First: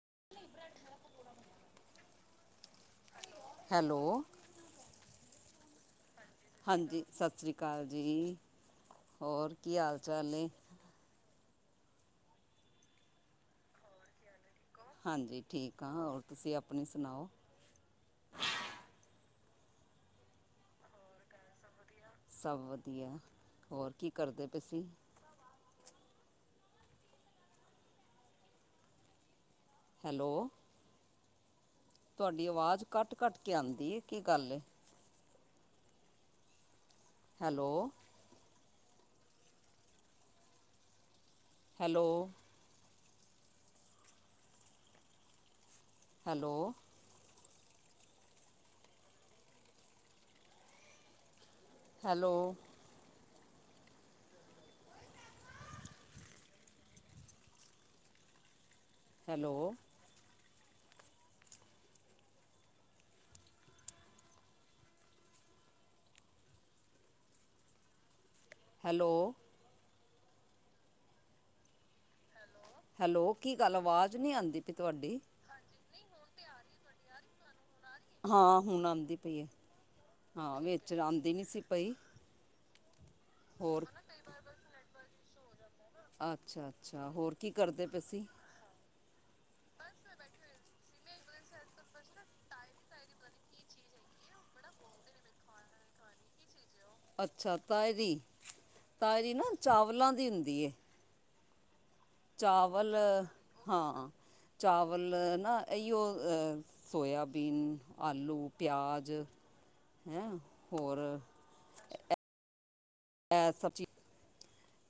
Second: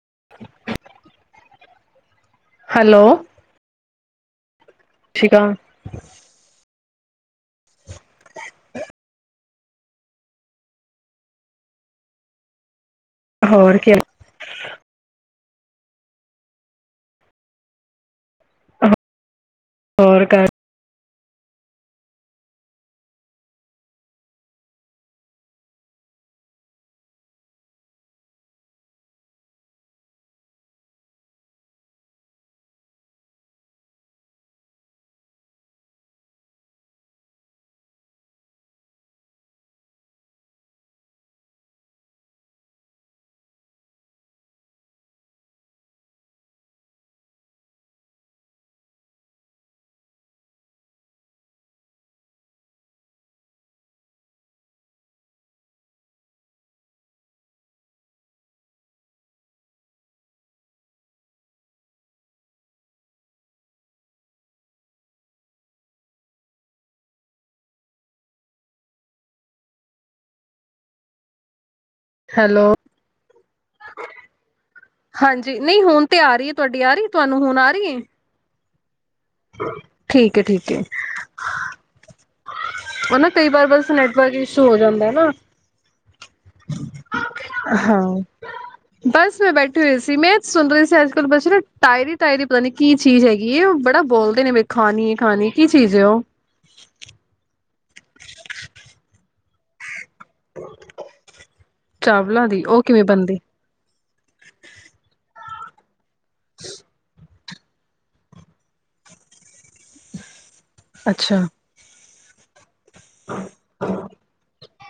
[inaudible] Hello. Hello. ਠੀਕ ਆ। ਹਾਂਜੀ ਸਤਿ ਸ਼੍ਰੀ ਅਕਾਲ ਜੀ, ਹੋਰ ਕੀ ਹਾਲ-ਚਾਲ ਏ? ਹੋਰ ਕਿ ਹਾਂਜੀ ਠੀਕ ਹਾਂ, ਹੋਰ ਤੁਸੀਂ ਆਪਣੀ ਸੁਣਾਓ? ਹੋਰ ਕ ਸਭ ਵਧੀਆ ਹੋਰ ਕੀ ਕਰਦੇ ਪਏ ਸੀ? ਹੈਲੋ, ਤੁਹਾਡੀ ਆਵਾਜ਼ ਕੱਟ-ਕੱਟ ਕੇ ਆਉਂਦੀ ਹੈ ਕੀ ਗੱਲ ਏ? Hello. Hello. Hello hello hello hello hello hello ਕੀ ਗੱਲ ਆਵਾਜ਼ ਨਹੀਂ ਆਉਂਦੀ ਪਈ ਤੁਹਾਡੀ ਹਾਂਜੀ ਨਈ ਹੁਣ ਤੇ ਆ ਰਈ ਏ ਤੁਹਾਡੀ ਆ ਰਈ ਤੁਹਾਨੂੰ ਹੁਣ ਆ ਰਈ ਏ। ਹਾਂ ਹੁਣ ਆਂਦੀ ਪਈ ਹੈ ਠੀਕ ਹੈ ਹਾਂ ਠੀਕ ਹੈ, ਵਿੱਚ ਆਂਦੀ ਨਈ ਸੀ ਪਈ। ਓ ਨਾ ਕਈ ਵਾਰ ਹੋਰ ਬਸ ਨੈਟਵਰਕ ਇਸ਼ੂ ਹੋ ਜਾਂਦਾ ਨਾ। ਅੱਛਾ-ਅੱਛਾ ਹੋਰ ਕੀ ਕਰਦੇ ਪਏ ਸੀ। [inaudible] ਬਸ ਮੈਂ ਬੈਠੇ ਹੋਏ ਸੀ ਮੈਂ ਸੁਣ ਰਈ ਸੀ ਅੱਜ ਕੱਲ ਬਸ ਟਾਇਰੀ-ਟਾਇਰੀ ਪਤਾ ਨੀ ਕੀ ਚੀਜ਼ ਹੈਗੀ ਓ ਬੜਾ ਬੋਲਦੇ ਨੇ ਵੀ ਖਾਣੀ ਹੈ ਖਾਣੀ ਕੀ ਚੀਜ਼ ਏ ਓ ਅੱਛਾ ਤਾਇਰੀ ਤਾਇਰੀ ਨਾ ਚਾਵਲਾਂ ਦੀ ਹੁੰਦੀ ਏ। ਚਾਵਲਾਂ ਦੀ ਉਹ ਚਾਵਲ ਕਿਵੇਂ ਬਣਦੀ? ਹਾਂ ਚਾਵਲ ਨਾ ਇਓ ਸੋਇਆ ਬੀਨ, ਆਲੂ, ਪਿਆਜ਼ ਹੈਂ ਹੋਰ ਅੱਛਾ। ਐ ਸਬਜੀ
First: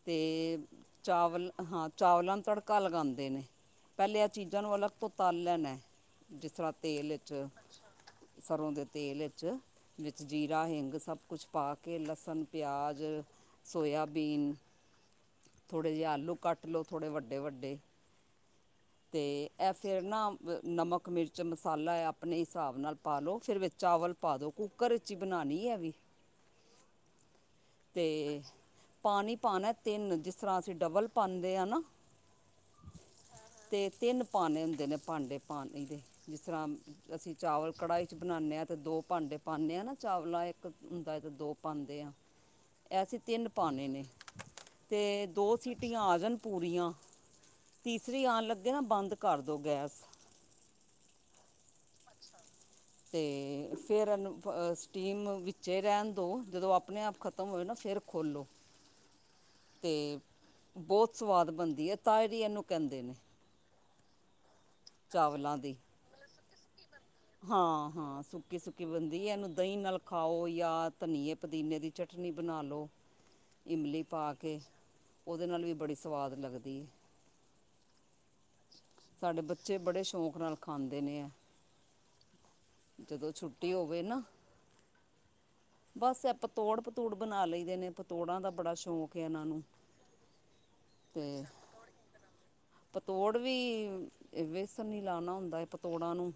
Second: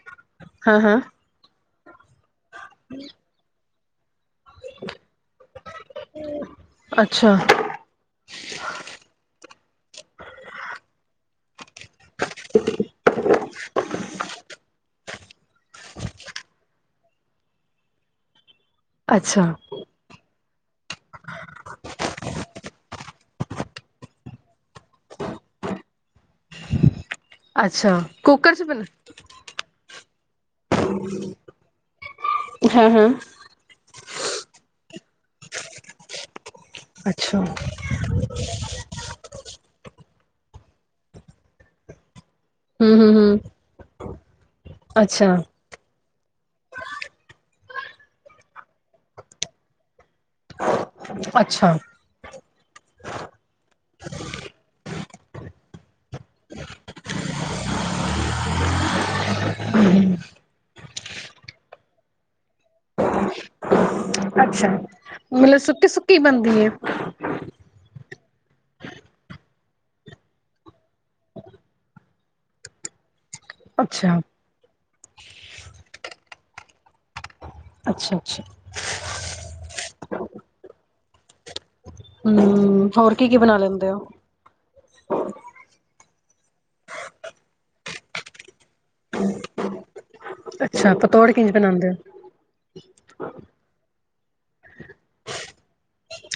ਤੇ ਹਾਂ-ਹਾਂ, ਚਾਵਲ ਹਾਂ ਚਾਵਲਾਂ ਨੂੰ ਤੜਕਾ ਲਗਾਂਦੇ ਨੇ। ਪੈਲੇ ਇਹ ਚੀਜ਼ਾਂ ਨੂੰ ਅਲੱਗ ਤੋਂ ਤਲ ਲੈਣਾ ਜਿਸ ਤਰ੍ਹਾਂ ਤੇਲ 'ਚ ਅੱਛਾ, ਸਰ੍ਹੋਂ ਦੇ ਤੇਲ 'ਚ ਵਿੱਚ ਜੀਰਾ, ਹਿੰਗ ਸਭ ਕੁਛ ਪਾ ਕੇ ਲਸਣ, ਪਿਆਜ, ਸੋਇਆਬੀਨ ਥੋੜ੍ਹੇ ਜਿਹੇ ਆਲੂ ਕੱਟ ਲਓ ਥੋੜ੍ਹੇ ਵੱਡੇ-ਵੱਡੇ ਤੇ ਅੱਛਾ, ਐਫ ਫਿਰ ਨਾ ਨਮਕ, ਮਿਰਚ, ਮਸਾਲਾ ਹੈ ਆਪਣੇ ਹਿਸਾਬ ਨਾਲ ਪਾ ਲਉ ਫਿਰ ਚਾਵਲ ਪਾ ਦੋ। ਕੁੱਕਰ 'ਚ ਈ ਬਣਾਣੀ ਐ ਵੀ ਅੱਛਾ ਤੇ ਕੁੱਕਰ ਚ ਬਣਾ ਪਾਣੀ ਪਾਣਾ ਤਿੰਨ ਜਿਸ ਤਰ੍ਹਾਂ ਅਸੀਂ ਡਬਲ ਪਾਂਦੇ ਆਂ ਨਾ ਹਾਂ-ਹਾਂ। ਤੇ ਤਿੰਨ ਪਾਣੇ ਹੁੰਦੇ ਨੇ ਭਾਂਡੇ ਪਾਣੀ ਦੇ ਜਿਸ ਤਰ੍ਹਾਂ ਅਸੀਂ ਅੱਛਾ, ਚਾਵਲ ਕੜਾਹੀ 'ਚ ਬਣਾਣੇ ਹਾਂ ਅਤੇ ਦੋ ਭਾਂਡੇ ਪਾਣੇ ਆਂ ਨਾ ਚਾਵਲਾ ਇੱਕ ਹੁੰਦਾ ਤੇ ਦੋ ਪਾਂਦੇ ਆਂ। ਐ ਅਸੀਂ ਹੂੰ-ਹੂੰ-ਹੂੰ, ਤਿੰਨ ਪਾਂਣੇ ਨੇ ਤੇ ਅੱਛਾ। ਸੀਟੀਆਂ ਆ ਜਾਣ ਪੂਰੀਆਂ ਤੀਸਰੀ ਆਣ ਲੱਗੇ ਨਾ ਬੰਦ ਕਰ ਦੋ ਗੈਸ ਅੱਛਾ ਅੱਛਾ ਤੇ ਫਿਰ ਇਨੂੰ ਸਟੀਮ ਵਿੱਚ ਰੈਂਣ ਦਿਉ ਜਦੋਂ ਆਪਣੇ ਆਪ ਖ਼ਤਮ ਹੋਏ ਨਾ ਫੇਰ ਖੋਲੋ। [inaudible] ਤੇ ਬੋਤ ਸਵਾਦ ਬਣਦੀ ਹੈ ਤਾਏਰੀ ਇਹਨੂੰ ਕੈਂਦੇ ਨੇ। ਅੱਛਾ ਮਤਲਬ ਸੁੱਕੀ-ਸੁੱਕੀ ਬਣਦੀ ਏ। ਹਾਂ-ਹਾਂ ਸੁੱਕੀ-ਸੁੱਕੀ ਬਣਦੀ ਇਹਨੂੰ ਦਹੀਂ ਨਾਲ ਖਾਓ ਜਾਂ ਧਨੀਏ ਪੁਦੀਨੇ ਦੀ ਚਟਨੀ ਬਣਾ ਲਉ। [inaudible] ਇਮਲੀ ਪਾ ਕੇ ਉਹਦੇ ਨਾਲ ਵੀ ਬੜੀ ਸਵਾਦ ਲੱਗਦੀ ਏ। ਅੱਛਾ-ਅੱਛਾ ਸਾਡੇ ਬੱਚੇ ਬੜੇ ਸ਼ੌਂਕ ਨਾਲ ਖਾਂਦੇ ਨੇ ਐ। ਹੂੰ ਹੋਰ ਕੀ-ਕੀ ਬਣਾ ਛੁੱਟੀ ਲੈਂਦੇ ਓ। ਹੋਵੇ ਨਾ [inaudible] ਬਸ ਐ ਪਤੋੜ ਪਤੂੜ ਬਣਾ ਲਈਦੇ ਨੇ ਪਤੋੜਾਂ ਦਾ ਬੜਾ ਸ਼ੌਕ ਹੈ ਇਹਨਾਂ ਨੂੰ ਅੱਛਾ! ਪਤੌੜ ਕਿੰਜ ਬਣਾਉਂਦੇ ਹੋ? ਪਤੌੜ ਵੀ ਵੇਸਣ ਨੀ ਲਾਉਣਾ ਹੁੰਦਾ ਹੈ ਪਤੋੜਾਂ ਨੂੰ!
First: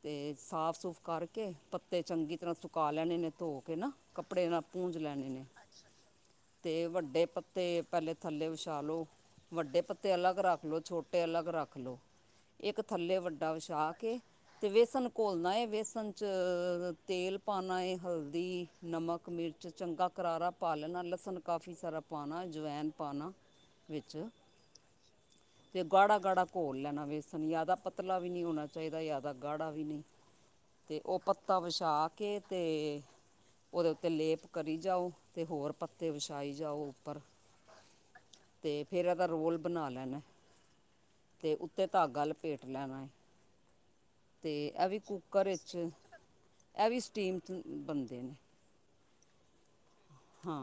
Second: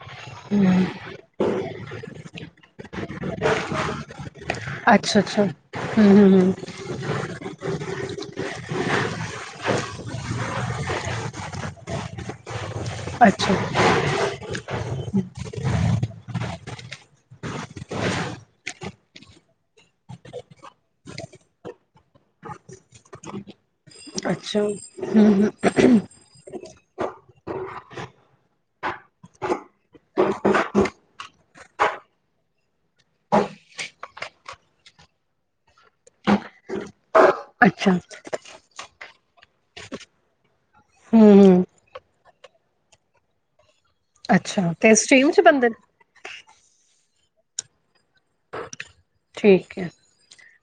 ਅਤੇ ਸਾਫ ਹੂੰ, -ਸੁੂਫ ਕਰਕੇ ਪੱਤੇ ਚੰਗੀ ਤਰ੍ਹਾਂ ਸੁਕਾ ਲੈਣੇ ਨੇ ਧੋ ਕੇ ਨਾ ਕੱਪੜੇ ਨਾਲ ਪੂੰਜ ਲੈਣੇ ਨੇ ਅੱਛਾ-ਅੱਛਾ, ਅੱਛਾ ਹੂੰ-ਹੂੰ-ਹੂੰ, ਤੇ ਵੱਡੇ ਪ ਪੱਤੇ ਪਹਿਲੇ ਥੱਲੇ ਵਿਛਾਲੋ ਵੱਡੇ ਪੱਤੇ ਅਲੱਗ ਰੱਖ ਲਓ, ਛੋਟੇ ਅਲੱਗ ਰੱਖ ਲਓ, ਇੱਕ ਥੱਲੇ ਵੱਡਾ ਅੱਛਾ-ਅੱਛਾ। ਵਿਛਾ ਕੇ ਵੇਸਨ ਘੋਲਣਾ ਏ! ਬੇਸਣ 'ਚ ਤੇਲ ਪਾਉਣਾ ਏ ਹਲਦੀ, ਨਮਕ, ਮਿਰਚ ਚੰਗਾ ਕਰਾਰਾ ਪਾ ਲੈਣਾ ਲਸਣ ਕਾਫੀ ਸਾਰਾ ਪਾਉਣਾ ਅਜਵੈਨ ਪਾਉਣਾ ਵਿੱਚ ਹੂੰ-ਹੂੰ, ਅੱਛਾ, ਹੂੰ-ਹੂੰ, ਤੇ ਗਾੜਾ- ਗਾੜਾ ਘੋਲ ਲੈਣਾ ਵੇਸਣ ਯਾਦਾ ਪਤਲਾ ਵੀ ਨਹੀਂ ਹੋਣਾ ਚਾਹੀਦਾ, ਯਾਦਾ ਗਾੜਾ ਵੀ ਨਹੀਂ, ਤੇ ਉਹ ਪੱਤਾ ਵਿਛਾ ਕੇ ਤੇ ਉਹਦੇ ਉੱਤੇ ਲੇਪ ਕਰੀ ਜਾਓ ਅਤੇ ਹੋਰ ਪੱਤੇ ਵਿਛਾਈ ਜਾਓ ਉੱਪਰ ਅੱਛਾ! ਤੇ ਫੇਰ ਇਹਦਾ ਰੋਲ ਬਣਾ ਲੈਣਾ ਹਮ ਤੇ ਹਮ ਉੱਤੇ ਧਾਗਾ ਲਪੇਟ ਲੈਣਾ ਏ, ਤੇ ਅੱਛਾ, ਇਹ ਵੀ ਸਟੀਮ 'ਚ ਕੁੱਕਰ ਬਣਦੇ ਨੇ? ਵਿੱਚ, ਇਹ ਵੀ ਸਟੀਮ 'ਚ ਬਣਦੇ ਨੇ, ਠੀਕ ਹੈ! ਹੂੰ!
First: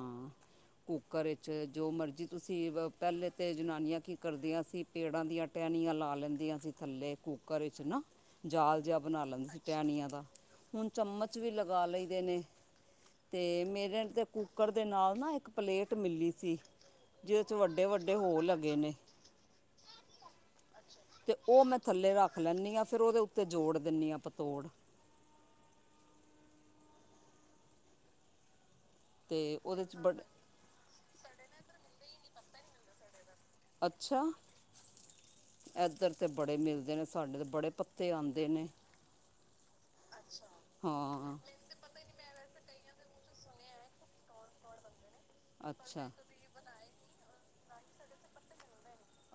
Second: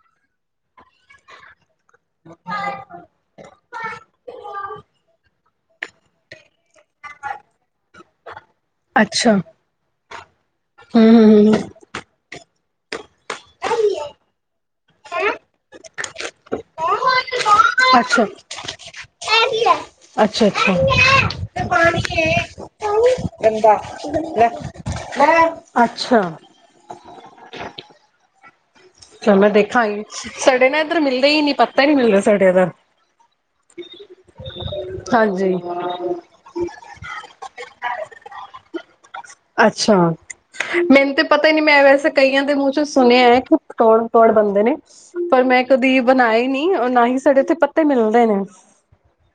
ਕੁੱਕਰ ਵਿੱਚ ਜੋ ਮਰਜ਼ੀ ਤੁਸੀਂ ਪਹਿਲੇ ਤੇ ਜਨਾਨੀਆਂ ਕੀ ਕਰਦੀਆਂ ਸੀ ਪੇੜਾਂ ਦੀਆਂ ਟਹਿਣੀਆਂ ਲਾ ਲੈਂਦੀਆਂ ਸੀ ਥੱਲੇ ਕੁੂੱਕਰ ਵਿੱਚ ਨਾ। ਜਾਲ ਜਿਹਾ ਬਣਾ ਅੱਛਾ, ਲੈਂਦੀ ਸੀ, ਟੈਣੀਆਂ ਦਾ ਹੁਣ ਚਮਚ ਵੀ ਹੂੰ-ਹੂੰ-ਹੂੰ। ਲਗਾ ਲਈਦੇ ਨੇ, ਤੇ ਮੇਰੇ ਤਾਂ ਕੁੱਕਰ ਦੇ ਨਾਲ ਨਾ ਇੱਕ ਪਲੇਟ ਮਿਲੀ ਸੀ, ਜਿਹਦੇ 'ਚ ਵੱਡੇ- ਵੱਡੇ ਹੋਰ ਲੱਗੇ ਨੇ। ਐ ਕੀ ਹੈ? ਅੱਛਾ- ਅੱਛਾ! ਤੇ ਉਹ ਮੈਂ ਥੱਲੇ ਰੱਖ ਲੈਂਦੀ ਆ ਫਿਰ ਉਹਦੇ ਉੱਤੇ ਜੋੜ ਦਿੰਨੀ ਆ ਪਤੋੜ ਅੱਛਾ! ਚਲੋ ਤੇ ਉਹਦੇ 'ਚ ਦੇਖਾਂਗੇ ਬੜ ਸੜੇ ਨਾ ਇੱਧਰ ਮਿਲਦੇ ਹੀ ਨੀ ਪੱਤਾ ਹੀ ਨੀ ਮਿਲ ਰਿਹਾ ਸੜੇ ਇੱਧਰ ਅੱਛਾ! ਹਾਂਜੀ! ਇੱਧਰ ਤਾਂ ਬੜੇ ਮਿਲਦੇ ਨੇ, ਸਾਡੇ ਤਾਂ ਬੜੇ ਪੱਤੇ ਆਂਦੇ ਨੇ, ਅੱਛਾ! ਮੈਨੂੰ ਤੇ ਹਾਂ ਪਤਾ ਨੀ ਮੈਂ ਵੈਸੇ ਕਈਆਂ ਦੇ ਮੂੰਹ 'ਚ ਸੁਣਿਆ ਹੈ ਕਿ ਪਤੌੜ -ਪਤੌੜ ਬਣਦੇ ਨੇ, ਪਰ ਮੈਂ ਕਦੀ ਅੱਛਾ ਬਣਾਏ ਨਹੀਂ, ਨਾ ਹੀ ਸਾਡੇ ਇੱਥੇ ਪੱਤੇ ਮਿਲਦੇ ਨੇ।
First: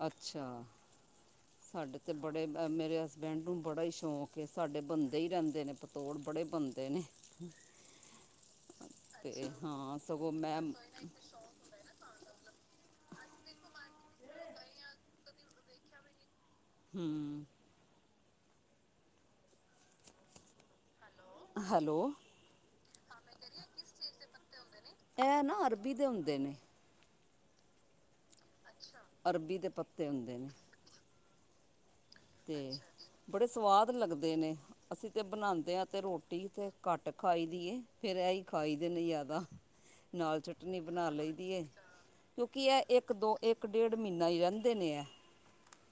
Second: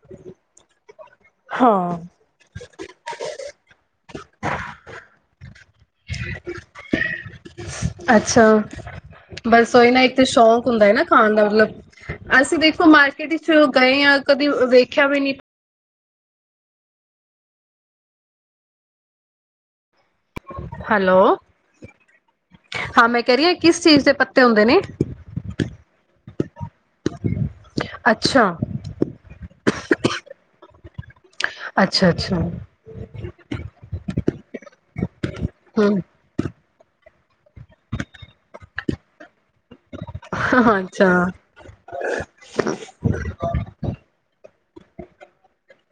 ਅੱਛਾ! ਹਾਂ ਸਾਡੇ ਤੇ ਬੜੇ ਮੇਰੇ ਹਸ ਬੈਂਡ ਨੂੰ ਬੜਾ ਹੀ ਸ਼ੌਂਕ ਹੈ ਸਾਡੇ ਬਣਦੇ ਹੀ ਰਹਿੰਦੇ ਨੇ ਪਤੋੜ, ਬੜੇ ਬਣਦੇ ਨੇ। ਅੱਛਾ! ਅਤੇ ਬਸ ਉਹਈ ਹਾਂ ਨਾ ਇੱਕ ਤਾਂ ਸਗੋਂ ਮੈਂ ਸ਼ੌਂਕ ਹੁੰਦਾ ਹੈ ਨਾ ਖਾਣ ਦਾ ਮਤਲਬ ਅਸੀਂ ਦੇਖੋ ਮਾਰਕੀਟ ਵਿੱਚ ਗਏ ਹਾਂ, ਕਦੇ ਵੇਖਿਆ ਵੀ ਨੀ! ਹੂੰ! ਹੈਲੋ! ਹੈਲੋ ਹਾਂ! ਮੈਂ ਕਹਿ ਰਹੀ ਹਾਂ ਕਿਸ ਚੀਜ਼ ਦੇ ਪੱਤੇ ਹੁੰਦੇ ਨੇ? ਇਹ ਨਾ ਅਰਬੀ ਦੇ ਹੁੰਦੇ ਨੇ। ਅੱਛਾ! ਅਰਬੀ ਦੇ ਪੱਤੇ ਹੁੰਦੇ ਨੇ। ਅੱਛਾ- ਅੱਛਾ! ਤੇ ਬੜੇ ਸਵਾਦ ਲੱਗਦੇ ਨੇ, ਅਸੀਂ ਤੇ ਬਣਾਉਦੇ ਹਾਂ ਤੇ ਹਮ ਰੋਟੀ ਰੋਟੀ ਤੇ ਘੱਟ ਖਾਈਦੀ ਏ, ਫੇਰ ਇਹੀ ਖਾਈ ਦੇ ਨੇ ਜ਼ਿਆਦਾ। ਨਾਲ ਹਾਂ ਚਟਨੀ ਅੱਛਾ ਬਣਾ ਲਈ ਦੀ ਏ ਕਿਉਂਕਿ ਐ ਏਕ ਦੋ ਏਕ ਡੇਢ ਮੀਨਾ ਈ ਰੈੰਦੇ ਨੇ ਐ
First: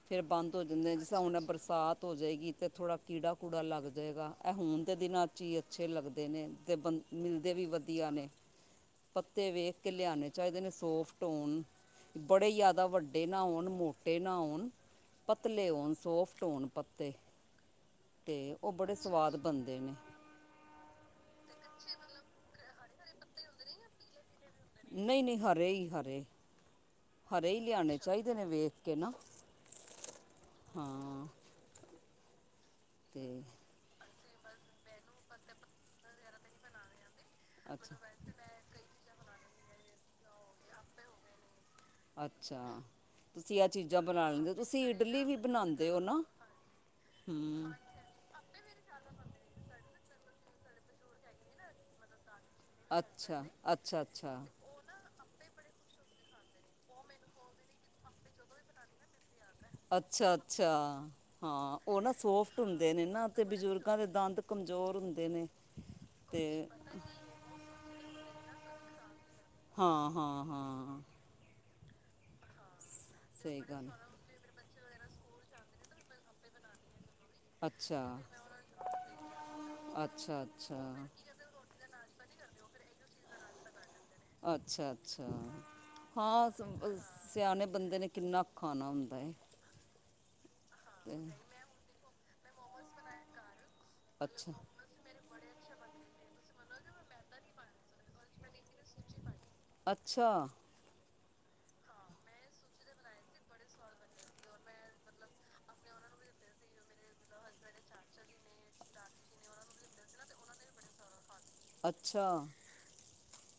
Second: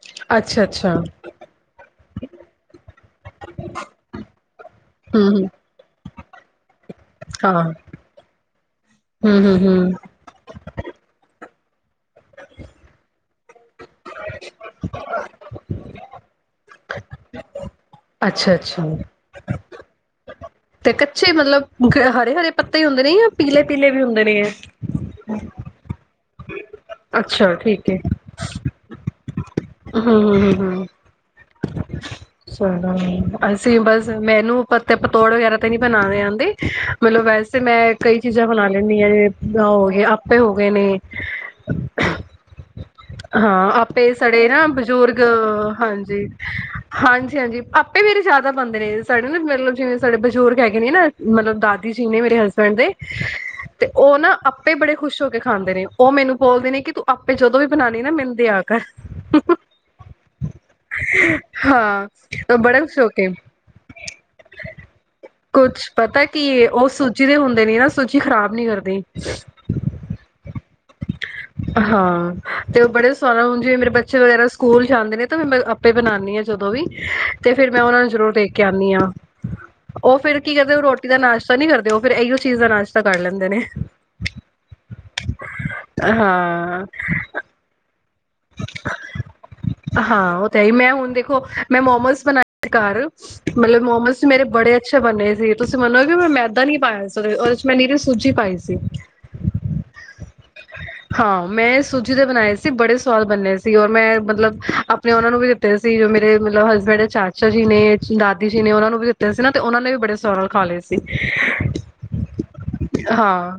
ਫੇਰ ਬੰਦ ਅੱਛਾ ਹੋ ਜਾਂਦੇ ਅੱਛਾ ਨੇ ਹੁਣ ਬਰਸਾਤ ਹੋ ਜੇਗੀ ਤੇ ਥੋੜਾ ਕੀੜਾ-ਕੂੜਾ ਲੱਗ ਜੇਗਾ ਐ ਹੁਣ ਦੇ ਦਿਨਾਂ ਹੂੰ ਚ ਹੂੰ ਈ ਏ ਅੱਛੇ ਲੱਗਦੇ ਨੇ ਤੇ ਬੰ ਮਿਲਦੇ ਹਾਂ ਵੀ ਹੂੰ ਵਧੀਆ ਨੇ ਪੱਤੇ ਹੂੰ ਵੇਖ ਹੂੰ ਕੇ ਲਿਆਣੇ ਚਾਇਦੇ ਨੇ ਸੋਫਟ ਹੋਣ ਬੜੇ ਯਾਦਾ ਵੱਡੇ ਨਾ ਹੋਣ ਮੋਟ ਟੇ ਨਾ ਹੋਣ ਪਤਲੇ ਹੋਣ ਸੋਫਟ ਹੋਣ ਪੱਤੇ ਤੇ ਅੱਛਾ ਓ ਅੱਛਾ ਬੜੇ ਸਵਾਦ ਬਣਦੇ ਨੇ। ਤੇ ਕੱਚੇ ਮਤਲਬ ਹਰੇ-ਹਰੇ ਪੱਤੇ ਈ ਹੁੰਦੇ ਨੇ ਯਾਂ ਪੀਲੇ-ਪੀਲੇ ਵੀ ਹੁੰਦੇ ਨੇ ਐ। ਨਈ-ਨਈ ਹਰੇ ਈ ਹਰੇ ਹਰੇ ਅੱਛਾ ਇ ਠੀਕ ਲਿਆਣੇ ਚਾਇਦੇ ਨੇ ਵੇਖ ਕੇ ਨਾ ਹਾਂ-ਹਾਂ-ਹਾਂ-ਹਾਂ। ਹਾਂਅਂ ਸਾਨੂੰ ਨੀ ਅਸ ਬਸ ਮੈਨੂੰ ਪਤੇ ਪਤੋੜ ਵਗੈਰਾ ਤੇ ਨੀ ਬਣਾਣੇ ਆਂਦੇ ਮਤਲਬ ਵੈਸੇ ਮੈਂ ਅੱਛਾ ਕਈ ਚੀਜ਼ਾਂ ਬਣਾ ਲੈਂਣੀ ਯੇ ਹੋ ਗਏ ਅ ਅਪੇ ਹੋਗੇ ਨੇ ਅੱਛਾ। ਤੁਸੀਂ ਇਹ ਹਾਂ ਚੀਜ਼ਾਂ ਆਪੇ ਬਣਾ ਸੜੇ ਲੈਂਦੇ ਹੋ। ਨਾ ਤੁਸੀਂ ਬਜ਼ੁਰਗ ਇਡਲੀ ਵੀ ਬਣਾਉਂਦੇ ਹੋ ਨਾ ਹਾਂਜੀ-ਹਾਂਜੀ-ਹਾਂਜੀ ਹੂੰ ਮੇਰੇ ਜ਼ਿਆਦਾ ਬਣਦੇ ਨੇ ਸਾਡੇ ਨਾ ਮਤਲਬ ਜਿਵੇਂ ਸਾਡੇ ਬਜ਼ੁਰਗ ਹੈਗੇ ਨੇ ਨਾ ਮਤਲਬ ਦਾਦੀ ਜੀ ਨੇ ਮੇਰੇ ਹਸ ਬੈਂਡ ਦੇ ਅੱਛਾ ਤੇ ਅੱਛਾ ਓ ਅੱਛਾ ਨਾ ਅਪ ਅੱਪੇ ਬੜੇ ਖੁਸ਼ ਹੋ ਕੇ ਖਾਂਦੇ ਨੇ ਓ ਮੈਨੂੰ ਬੋਲਦੇ ਨੇ ਕਿ ਤੂੰ ਅੱਪੇ ਜਦੋਂ ਵੀ ਬਣਾਣੀ ਏ ਨਾ ਮੈਨ ਦਯਾ ਕਰ। ਅੱਛ-ਅੱਛਾ ਹਾਂ ਓ ਨਾ ਹਾਂ ਸੋਫਟ ਹੁੰਦੇ ਨੇ ਨਾ ਤੇ ਬਜ਼ੁਰਗਾਂ ਦੇ ਦੰਦ ਕਮਜ਼ੋਰ ਹੁੰਦੇ ਨੇ ਕੁੱਛ ਪਤਾ ਤੇ ਕੀ ਏ ਓ ਸੂਜੀ ਦੇ ਹੁੰਦੇ ਨੇ ਨਾ ਸੂਜੀ ਖ਼ਰਾਬ ਨੀ ਕਰਦੀ। ਹਾਂ-ਹਾਂ-ਹਾਂ। ਹਾਂ, ਤੇ ਓ ਬੜੇ ਸਵਾਦ ਸਹੀ ਹੁਣ ਜੇ ਮੇਰੇ ਗੱਲ ਬੱਚੇ ਵਗੈਰਾ ਸ ਸਕੂਲ ਜਾਂਦੇ ਨੇ ਤੇ ਮੈਂ ਅੱਪੇ ਬਣਾਣੀ ਆਂ ਜਦੋਂ ਵੀ ਤੇ ਫਿਰ ਮੈਂ ਓਨਾਂ ਅੱਛਾ ਨੂੰ ਜ਼ਰੂਰ ਦੇ ਕੇ ਆਣੀਂ ਆ। ਓ ਫਿਰ ਅੱਛਾ ਕੀ ਕਰਦੇ ਨੇ ਅੱਛਾ ਰੋਟੀ ਦਾ ਨਾਸ਼ਤਾ ਨੀ ਕਰਦੇ ਓ ਫਿਰ ਏਇਓ ਚੀਜ਼ ਦਾ ਨਾਸ਼ਤਾ ਕਰ ਲੈਂਦੇ ਨੇ। ਅੱਛਾ-ਅੱਛਾ ਹਾਂ ਓ ਸਿੰਪਲ ਸਿਆਣੇ ਬੰਦੇ ਨੇ ਕਿੰਨਾ ਕੁ ਖਾਣਾ ਹੁੰਦਾ ਏ। ਹਾਂ ਓ ਤੇ ਨਈ ਮੈਂ ਹੁਣ ਦੇਖੋ ਮੈਂ ਮੋਮਸ ਬਣਾਏ ਸੀ ਘਰ ਮਤਲਬ ਮੋਮਸ ਮੇਰੇ ਅੱਛਾ ਬੜੇ ਅ ਅੱਛੇ ਬੰਨੇ ਸੀ ਤੁਸੀਂ ਮੰਨੋਗੇ ਮੈਂ ਮੈਦਾ ਨੀ ਪਾਯਾ ਸੀ ਓ ਦੇ ਚ ਓਦੇ ਮੈ ਨੀਰੀ ਸੂਜੀ ਪਾਈ ਸੀ। ਅੱਛਾ ਹਾਂ ਮੈਂ ਸੂਜੀ ਦੇ ਬਣਾਏ ਸੀ ਬੜੇ ਸ ਸਵਾਦ ਬੰਨੇ ਸੀ ਔਰ ਮੈਂ ਮਤਲਬ ਅਪਣੇ ਓਨਾਂ ਨੂੰ ਵੀ ਦਿੱਤੇ ਸੀ ਜੋ ਮੇਰੇ ਮਤਲਬ ਹਸਬੈਂਡ ਦੇ ਚਾ ਚਾ ਜੀ ਨੇ, ਦਾਦੀ ਜੀ ਨੇ ਓਨਾਂ ਨੂੰ ਵੀ ਦਿੱਤੇ ਸੀ ਨਾ ਤੇ ਓਨਾਂ ਨੇ ਵੀ ਬੜੇ ਸਵਾਦ ਨਾ ਖਾ ਲਏ ਸੀ। ਅੱਛਾ!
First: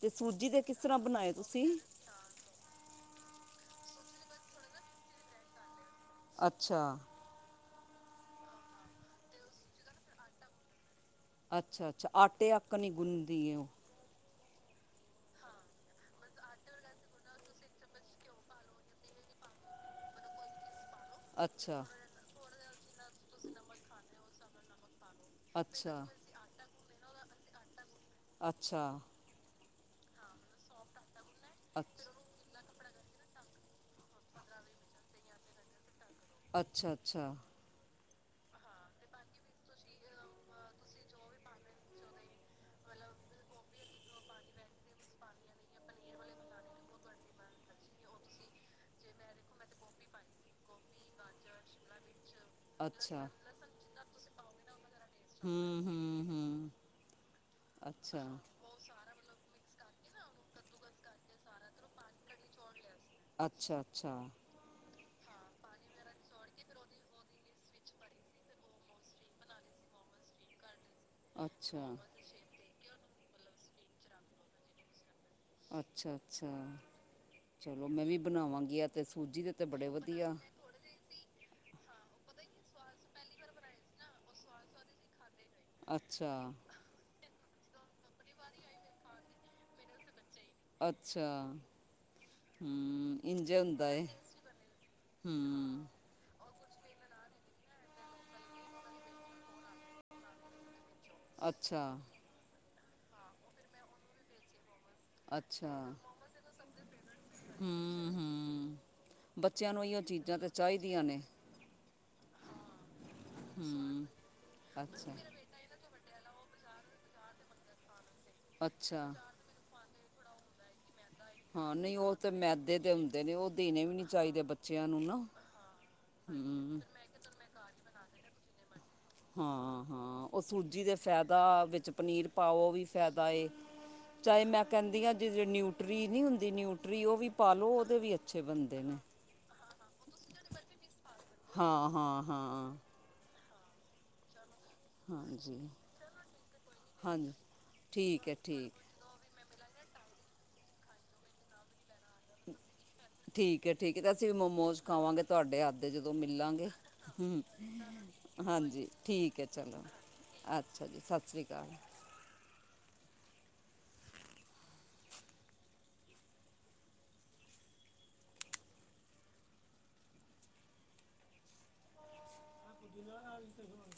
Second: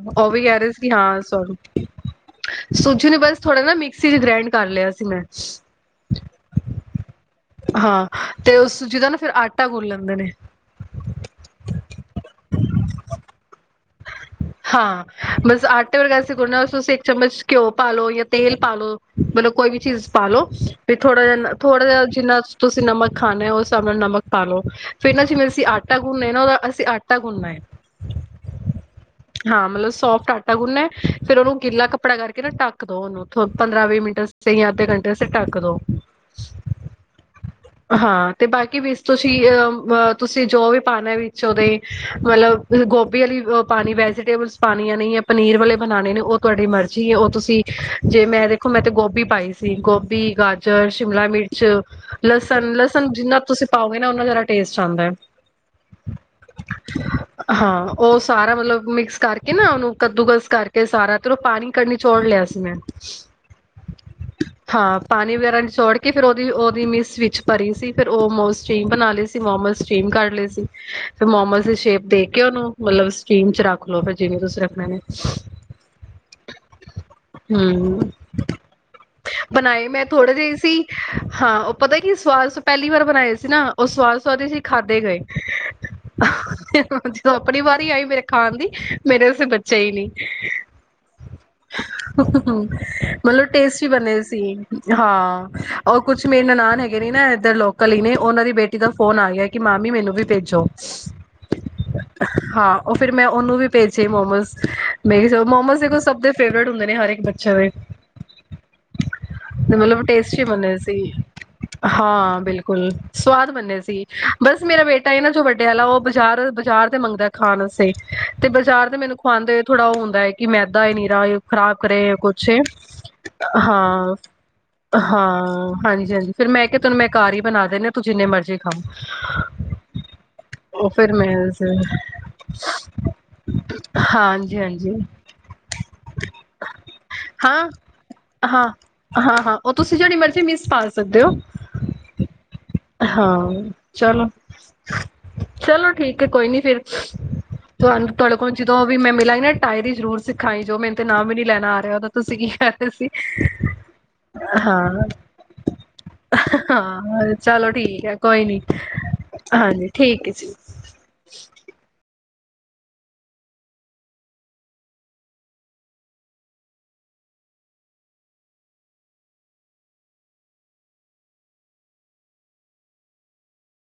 ਤੇ ਓ ਵੀ ਸੂਜੀ ਕੈ ਦੇ ਰੇ ਕਿਸ ਸੀ ਤਰ੍ਹਾਂ ਹਾਂ ਬਣਾਏ ਤੁਸੀਂ ਸਵ- ਸੂਜੀ ਨੂੰ ਬਸ ਥੋੜਾ ਨਾ ਮਿਕਸੀ ਚ ਗ੍ਰੈਂਡ ਕਰ ਲਯਾ ਸੀ ਮੈਂ ਅੱਛਾ। ਹਾਂ ਤੇ ਉਸ ਸੂਜੀ ਦਾ ਨਾ ਫਿਰ ਆਟਾ ਗੁਣ ਲੈਂਦੇ ਨੇ। ਅੱਛਾ-ਅੱਛਾ ਆਟੇ ਅੱਕਨ ਈ ਗੁੰਣਦੀ ਏ ਓ ਹਾਂ, ਬਸ ਆਟੇ ਵਰਗੇ ਅਸੀ ਗੁੰਣਨਾ ਤੁਸੀਂ ਇੱਕ ਚੱਮਚ ਕਿਓ ਪਾਲੋ ਯਾਂ ਤੇਲ ਪਾਲੋ ਮਤਲਬ ਕੋਈ ਵੀ ਚੀਜ਼ ਪਾਲੋ ਤੇ ਥੋੜਾ ਜੇਹਾ ਅੱਛਾ ਥੋੜਾ ਜੇਹਾ ਜਿੰਨਾ ਤੁਸੀਂ ਨਮਕ ਖਾਣੇ ਓ ਉਸ ਹਿਸਾਬ ਨਾਲ ਨਮਕ ਪਾਲੋ। ਫਿਰ ਨਾ ਜਿਵੇਂ ਅਸੀਂ ਆਟਾ ਅੱਛਾ ਗੁੰਣਨੇ ਨਾ ਓਦਾ ਅਸੀਂ ਆਟਾ ਗੁੰਣਨਾ ਏ। ਅੱਛਾ! ਹਾਂ, ਮਤਲਬ ਸੋਫਟ ਆਟਾ ਗੁੰਣਨਾ ਹੈ ਫਿਰ ਉਹਨੂੰ ਗਿੱਲਾ ਅੱਛ ਕੱਪੜਾ ਕਰਕੇ ਨਾ ਟ ਟੱਕ ਦੋ ਉਹਨੂੰ ਪੰਦਰਾਂ- ਵੀਹ ਮਿੰਟ ਵਾਸਤੇ ਜਾਂ ਅੱਧੇ ਘੰਟੇ ਵਾਸਤੇ ਢੱਕ ਦੋ, ਅੱਛਾ- ਅੱਛਾ! ਹਾਂ ਤੇ ਬਾਕੀ ਵਿੱਚ ਤੁਸੀਂ ਅ ਤੁਸੀਂ ਜੋ ਵੀ ਪਾਣਾ ਵਿੱਚ ਉਹਦੇ ਮਤਲਬ ਗੋਭੀ, ਪਾਣੀ ਵੈਜੀਟੇਬਲਸ ਪਾਣੀਆਂ ਨਹੀ ਐ ਪਨੀਰ ਵਾਲੇ ਬਣਾਣੇ ਨੇ ਉਹ ਤੁਹਾਡੀ ਮਰਜ਼ੀ ਹੈ ਉਹ ਤੁਸੀਂ ਜੇ ਮੈਂ ਦੇਖੋ ਮੈਂ ਤੇ ਗੋਭੀ ਪਾਈ ਸੀ ਗੋਭੀ, ਗਾਜਰ, ਸ਼ਿਮਲਾ, ਮਿਰਚ ਲਸਣ ਲਸਣ ਅੱਛਾ ਜਿੰਨਾ ਤੁਸੀਂ ਪਾਓਗੇ ਨਾ ਉਹਨਾ ਜ਼ਿਆਦਾ ਟੇਸਟ ਆਂਦਾ ਹੈ। ਹੂੰ ਹੂੰ- ਹੂੰ! ਹਾਂ ਅੱਛਾ! ਉਹ ਸਾਰਾ ਮਤਲਬ ਮਿਕਸ ਕਰਕੇ ਨਾ ਉਹਨੂੰ ਕੱਦੂਕਸ ਕਰਕੇ ਸਾਰਾ ਤੇ ਉਹ ਉਹ ਪਾਣੀ ਕੱਢ ਨਿਚੋੜ ਲਿਆ ਸੀ ਮੈਂ ਸੀ ਅੱਛਾ- ਅੱਛਾ! ਹਾਂ! ਪਾਣੀ ਵਗੈਰਾ ਨਿਚੋੜ ਕੇ ਫਿਰ ਉਹਦੀ- ਉਹਦੀ ਮਿਸ ਵਿੱਚ ਭਰੀ ਸੀ ਫੇਰ ਉਹ ਮੋਸ 'ਚ ਬਣਾ ਲਏ ਤੇ ਮੋਮਸ ਸਟੀਮ ਕਰ ਲਏ ਸੀ। ਫਿਰ ਮੋਮਸ ਦੀ ਅੱਛਾ ਸ਼ੇਪ ਦੇ ਕੇ ਉਹਨੂੰ ਮਤਲਬ ਸਟੀਮ 'ਚ ਰੱਖ ਲਓ ਫਿਰ ਜਿਵੇਂ ਤੁਸੀਂ ਰੱਖਣੇ ਨੇ। ਅੱਛਾ- ਅੱਛਾ ਚਲੋ ਮੈਂ ਹੂੰ ਵੀ ਬਣਾਵਾਂਗੀ ਐ ਤੇ ਸੂਜੀ ਦੇ ਤੇ ਬੜੇ ਬਣਾਏ ਮੈਂ ਥੋੜੇ ਵਧੀਆ ਜਿਹੇ ਸੀ ਹਾਂ ਉਹ ਪਤਾ ਕੀ ਸਵਾਦ ਪਹਿਲੀ ਵਾਰ ਬਣਾਏ ਸੀ ਨਾ ਉਹ ਸਵਾਦ- ਸਆਦ ਸੀ ਖਾਧੇ ਗਏ। ਅੱਛਾ [inaudible] ਜਦੋਂ ਆਪਣੀ ਵਾਰੀ ਆਈ ਮੇਰੇ ਖਾਣ ਦੀ ਮੇਰੇ ਅਸਤੇ ਬਚਿਆ ਹੀ ਨਹੀਂ। ਅੱਛਾ! [inaudible] ਹੂੰ ਮਤਲਬ ਇੰਝ ਟੇਸਟੀ ਹੁੰਦਾ ਏ ਬਣੇ ਸੀ ਹੂੰ ਹਾਂ। ਕੁਛ ਮੇਰੇ ਨਨਾਨ ਹੈਗੇ ਨੇ ਨਾ ਇਧਰ ਲੋਕਲ ਹੀ ਨੇ ਉਹਨਾਂ ਦੀ ਬੇਟੀ ਦਾ ਫੋਨ ਆ ਗਿਆ ਕਿ ਮਾਮੀ ਮੈਨੂੰ ਵੀ ਭੇਜੋ। ਅੱਛਾ! ਹਾਂ ਉਹ ਫਿਰ ਮੈਂ ਉਹਨੂੰ ਵੀ ਭੇਜੇ ਮੋਮੋਸ ਮੈ ਅੱਛਾ ਮੋਮੋਸ ਦੇਖੋ ਸਭ ਦੇ ਫੇਵਰੇਟ ਹੁੰਦੇ ਨੇ ਹਰ ਇੱਕ ਬੱਚੇ ਦੇ ਹੂੰ ਹੂੰ ਬੱਚਿਆਂ ਤੇ ਨੂੰ ਇਹੀਓ ਮਤਲਬ ਚੀਜ਼ਾਂ ਟੇਸਟੀ ਤਾਂ ਬਣੇ ਸੀ। ਚਾਹੀਦੀਆਂ ਨੇ ਹਾਂ! ਬਿਲਕੁਲ! ਸਵਾਦ ਬਣੇ ਸੀ ਹਮ ਬਸ ਮੇਰਾ ਬੇਟਾ ਅੱਛਾ ਇਹਨਾਂ 'ਚੋਂ ਵੱਡੇ ਵਾਲਾ ਉਹ ਬਾਜ਼ਾਰ -ਬਜ਼ਾਰ ਦੇ ਮੰਗਦਾ ਖਾਣ ਅਸਤੇ ਤੇ ਬਜ਼ਾਰ ਦੇ ਅੱਛਾ ਮੈਨੂੰ ਖਾਵਾਂਦੇ ਹੋਏ ਥੋੜ੍ਹਾ ਉਹ ਹੁੰਦਾ ਏ। ਕਿ ਮੈਦਾ ਏ ਨਿਰਾ ਏ ਹਾਂ ਖ਼ਰਾਬ ਨਹੀਂ ਉਹ ਕਰੇ ਤੇ ਕੁਛ ਏ ਮੈਦੇ ਦੇ ਹੁੰਦੇ ਨੇ ਉਹ ਦੇਣੇ ਵੀ ਨਹੀਂ ਹਾਂ। ਚਾਹੀਦੇ ਬੱਚਿਆਂ ਨੂੰ ਨਾ ਹਾਂ! ਹਾਂਜੀ- ਹਾਂਜੀ ਫਿਰ ਮੈਂ ਕਿਹਾ ਹਮ ਤੈਨੂੰ ਮੈਂ ਘਰ ਹੀ ਬਣਾ ਦਿੰਨੀ ਆ ਤੂੰ ਜਿੰਨੇ ਮਰਜ਼ੀ ਖਾ। ਹੂੰ- ਹੂੰ, ਉਹ ਸੂਜੀ ਦੇ ਫਾਇਦਾ ਵਿੱਚ ਪਨੀਰ ਪਾਓ ਵੀ ਫਾਇਦਾ ਏ। ਚਾਹੇ ਹਾਂਜੀ ਮੈਂ ਹਾਂਜੀ ਕਹਿੰਦੀ ਆ ਜਿ ਨਿਊਟਰੀ ਨਹੀਂ ਹੁੰਦੀ ਨਿਊਟਰੀ ਉਹ ਵੀ ਪਾਲੋ ਹਾਂ ਉਹਦੇ ਵੀ ਅੱਛੇ ਹਾਂ ਬਣਦੇ ਨੇ। ਹਾਂ- ਹਾਂ, ਉਹ ਤੁਸੀਂ ਜਿਹੜੀ ਮਰਜ਼ੀ ਮਿਸ ਪਾ ਸਕਦੇ ਹੋ। ਹਾਂ ਹਾਂ ਹਾਂ ਹਾਂ, ਚਲੋ। ਹਾਂਜੀ! ਕਹਿ ਕੋਈ ਨੀ ਫੇਰ ਹਾਂਜੀ ਤੁਹਾਨੂੰ ਠੀਕ ਹੈ ਤੁਹਾਡੇ ਕੋਲ ਠੀਕ ਜਦੋਂ ਵੀ ਮੈਂ ਮਿਲਾਗੀ ਨਾ ਟਾਇਰੀ ਜ਼ਰੂਰ ਸਿਖਾ ਗੀ ਜੋ ਮੈਨੂੰ ਤੇ ਨਾਮ ਵੀ ਨਹੀਂ ਲੈਣਾ ਆ ਰਿਹਾ ਉਹਦਾ ਤੁਸੀਂ ਕੀ ਕਹਿ ਰਹੇ ਸੀ ਠੀਕ ਹੈ, ਠੀਕ ਹੈ ਤੇ ਅਸੀਂ ਵੀ ਮੋਮੋਸ ਹਾਂ ਖਾਵਾਂਗੇ ਤੁਹਾਡੇ ਹੱਥ ਦੇ ਜਦੋਂ ਮਿਲਾਂਗੇ ਹਾਂ ਹੂੰ। ਚਲੋ ਠੀਕ ਹੈ ਕੋਈ ਨੀ ਹਾਂਜੀ, ਠੀਕ ਹੈ, ਚਲੋ ਹਾਂਜੀ ਠੀਕ ਹੈ ਅੱਛਾ ਜੀ, ਸਤਿ ਸ੍ਰੀ ਅਕਾਲ। [inaudible]